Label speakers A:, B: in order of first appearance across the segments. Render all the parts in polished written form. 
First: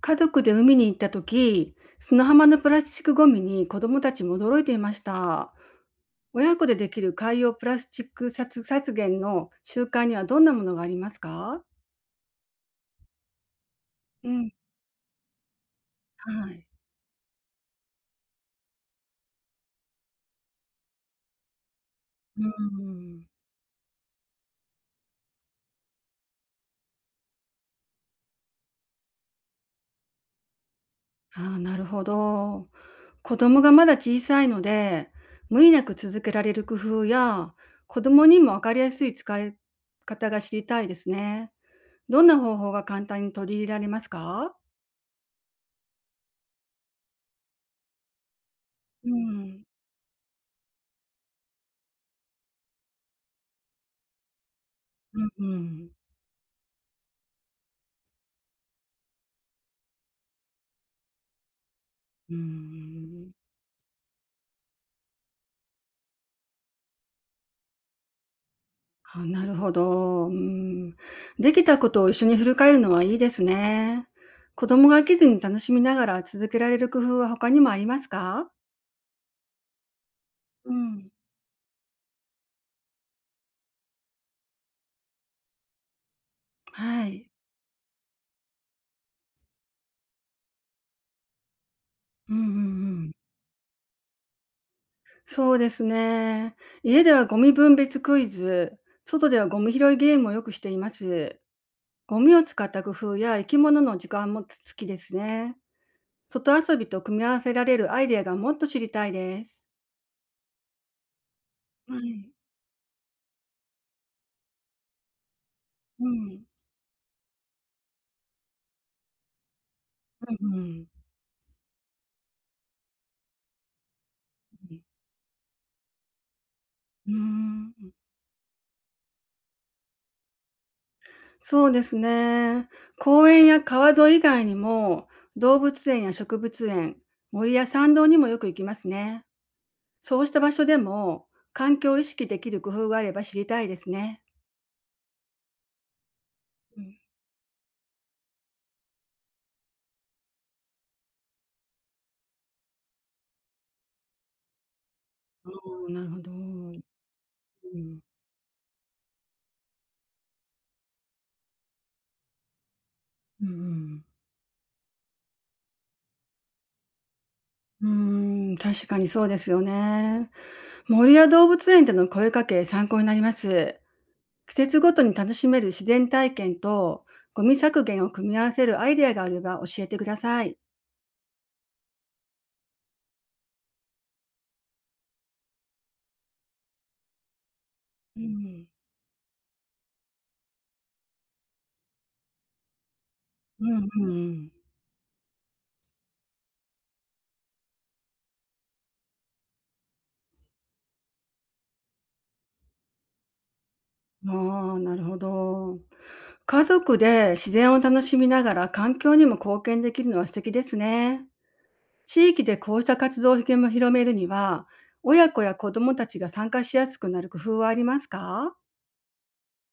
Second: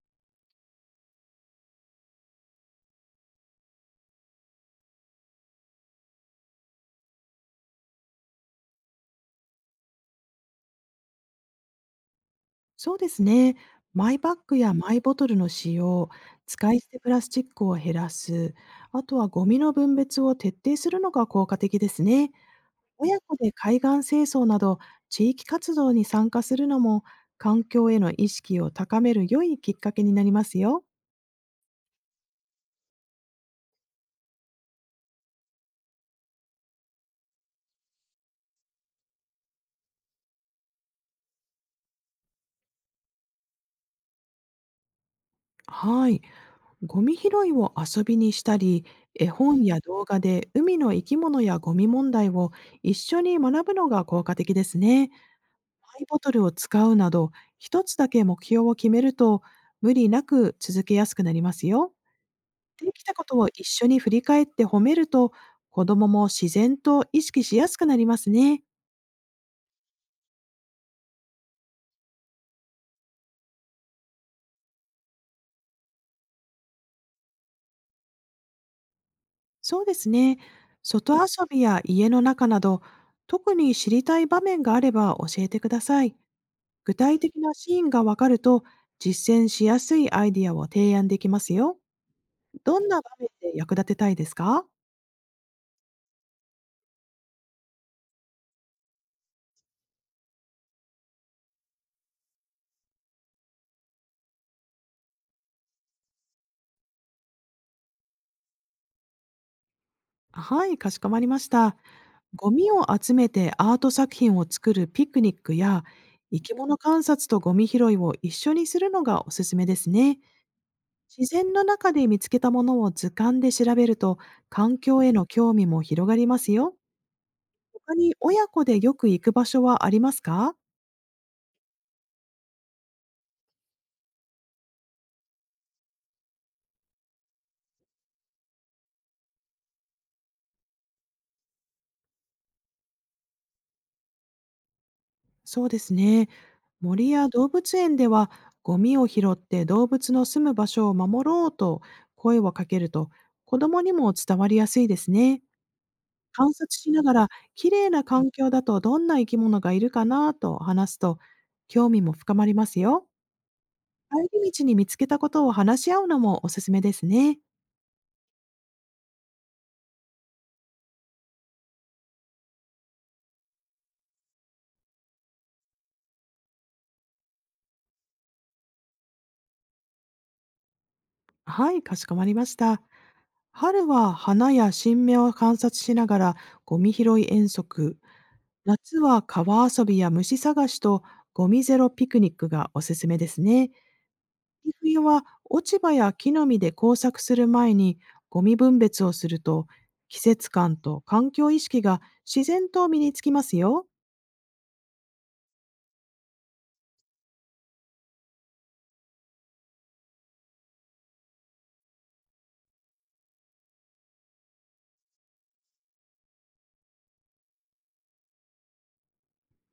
A: 家族で海に行った時、砂浜のプラスチックゴミに子どもたちも驚いていました。親子でできる海洋プラスチック殺削減の習慣にはどんなものがありますか？
B: そうですね。マイ
A: う
B: バッ
A: ん。
B: グやマイボトルの使用、
A: はい。
B: 使い捨てプラスチックを減らす、あとはゴミの分別を徹底するのが効果的ですね。
A: う
B: 親
A: ん。
B: 子で海岸清掃など地域活動に参加するのも環境への意識を高める良いきっかけになりますよ。
A: あーなるほど。子供がまだ小さいので、無理なく続けられる工夫や、子供にも分かりやすい使い方が知りたいですね。どんな方法が簡単に取り入れられますか？
B: はい。ゴミ拾いを遊びにしたり、
A: う
B: 絵
A: ん。
B: 本や動画で海の生き物やゴミ問題を一緒に学ぶのが効果的ですね。
A: うん。う
B: マ
A: ん。
B: イボトルを使うなど、一つだけ目標を決めると、無理なく続けやすくなりますよ。
A: う
B: できたこ
A: ん
B: とを一緒に振り返って褒めると、子供も自然と意識しやすくなりますね。
A: あ、なるほど。うん。できたことを一緒に振り返るのはいいですね。子供が飽きずに楽しみながら続けられる工夫は他にもありますか？
B: そうですね。
A: うん。
B: 外遊びや家の中など、特に知りたい場面があれば教えてください。具
A: は
B: 体
A: い。
B: 的なシーンがわかると、実践しやすいアイディアを提案できますよ。
A: うんうんう
B: どんな場
A: ん。
B: 面で役立てたいですか？
A: そうですね。家ではゴミ分別クイズ、外ではゴミ拾いゲームをよくしています。ゴミを使った工夫や生き物の時間も好きですね。外遊びと組み合わせられるアイデアがもっと知りたいです。
B: はい、かしこまりました。
A: はい。
B: ゴミを集めてアート作品を作るピクニックや、
A: う
B: 生
A: ん。
B: き物観察とゴミ拾いを一緒にするのがおすすめですね。
A: うんうん。
B: 自然の中で見つけたものを図鑑で調べると、環境への興味も広がりますよ。
A: うーん。
B: 他に親子でよく行く場所はありますか？
A: そうですね。公園や川沿い以外にも、動物園や植物園、森や山道にもよく行きますね。そうした場所でも、環境を意識できる工夫があれば知りたいですね。
B: そうですね。
A: うん、
B: 森や動物園では、ゴミを拾って動物の住む場所を守ろうと声をかけると、子供にも伝わりやすいですね。
A: おーなるほど。う
B: 観察
A: ん。
B: しながら、綺麗な環境だとどんな生き物がいるかなと話すと、興味も深まりますよ。
A: うんうんうん
B: 帰り道に見つけたことを話し合うのもおすすめですね。
A: うん、確かにそうですよね。森や動物園での声かけ、参考になります。季節ごとに楽しめる自然体験と、ゴミ削減を組み合わせるアイデアがあれば教えてください。
B: はい、かしこまりました。春は花や新芽を観察しながらゴミ拾い遠足、
A: うん
B: 夏は川遊びや虫探しとゴミゼロピクニックがおすすめです
A: う
B: ね。
A: んうん
B: 秋冬は落ち葉や木の実で工作する前にゴミ分別をすると、季節感と環境意識が自然と身につきますよ。
A: うん。ああ、なるほど。家族で自然を楽しみながら環境にも貢献できるのは素敵ですね。地域でこうした活動を広めるには、親子や子どもたちが参加しやすくなる工夫はありますか？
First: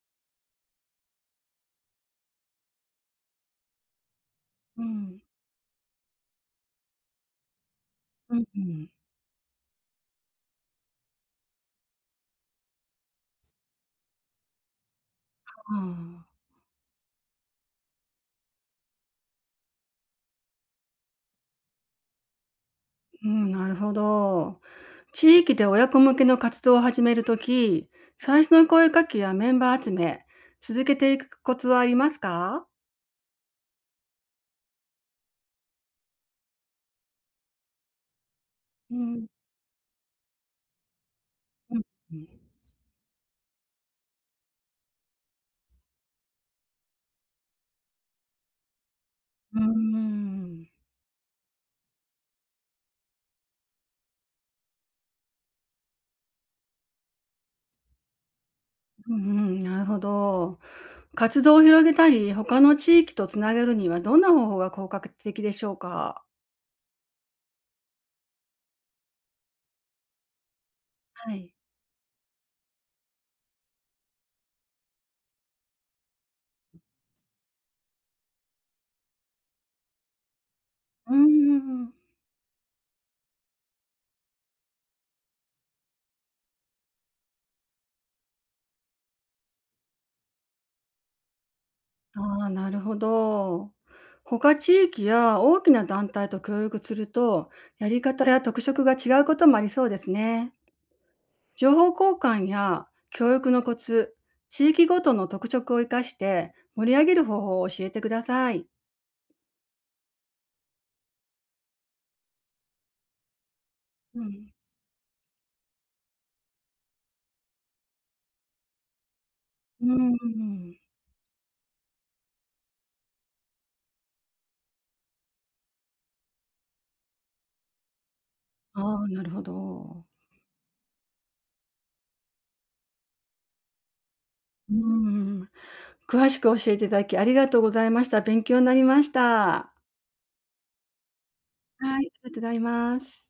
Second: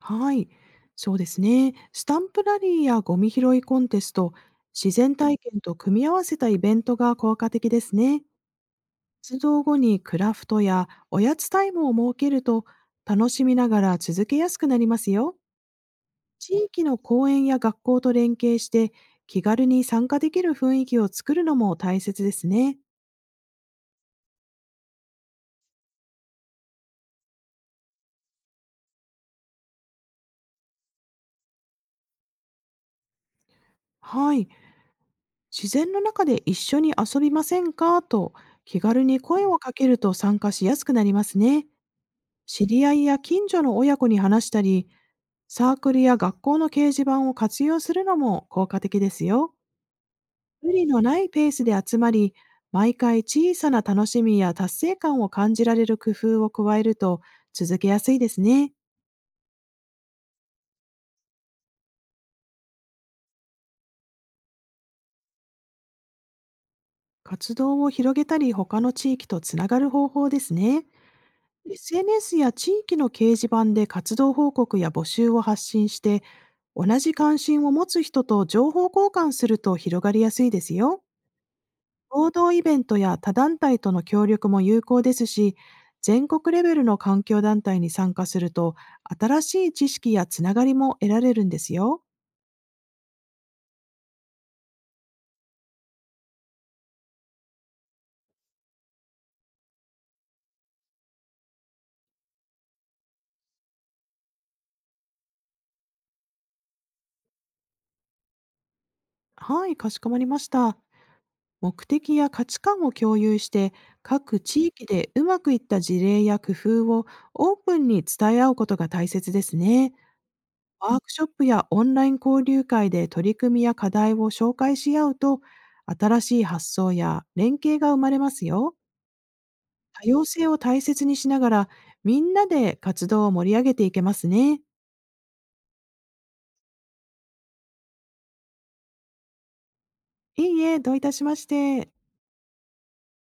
B: はい、そうですね。スタンプラリーやゴミ拾いコンテスト、
A: う
B: 自然
A: ん。
B: 体験と組み合わせたイベントが効果的ですね。
A: うんうん。
B: 活動後にクラフトやおやつタイムを設けると、楽しみながら続けやすくなりますよ。
A: ああ、
B: 地域の公園や学校と連携して、気軽に参加できる雰囲気を作るのも大切ですね。
A: うん、なるほど。地域で親子向けの活動を始めるとき、最初の声かけやメンバー集め、続けていくコツはありますか？
B: はい。自然の中で一緒に遊びませんかと気
A: う
B: 軽に
A: ん。
B: 声をかけると、参加しやすくなりますね。
A: うんうん。
B: 知り合いや近所の親子に話したり、サークルや学校の掲示板を活用するのも効果的ですよ。
A: うん。
B: 無理のないペースで集まり、毎回小さな楽しみや達成感を感じられる工夫を加えると、続けやすいですね。
A: うんうん、なるほど。活動を広げたり、他の地域とつなげるにはどんな方法が効果的でしょうか？
B: 活動を広げたり、他の地域とつながる方法ですね。
A: はい。
B: SNS や地域の掲示板で活動報告や募集を発信して、同じ関心を持つ人と情報交換すると広がりやすいですよ。
A: うんうんうん。
B: 合同イベントや他団体との協力も有効ですし、全国レベルの環境団体に参加すると、新しい知識やつながりも得られるんですよ。
A: ああ、なるほど。他地域や大きな団体と協力すると、やり方や特色が違うこともありそうですね。情報交換や教育のコツ、地域ごとの特色を生かして盛り上げる方法を教えてください。
B: はい、かしこまりました。目的や価値観を共有して、
A: う
B: 各
A: ん。
B: 地域でうまくいった事例や工夫をオープンに伝え合うことが大切です
A: う
B: ね。
A: んうんうん。
B: ワークショップやオンライン交流会で取り組みや課題を紹介し合うと、新しい発想や連携が生まれますよ。
A: ああ、なるほど。
B: 多様性を大切にしながら、みんなで活動を盛り上げていけますね。
A: うんうんうん。詳しく教えていただきありがとうございました。勉強になりました。
B: いいえ、どういたしまして。
A: はい、ありがとうございます。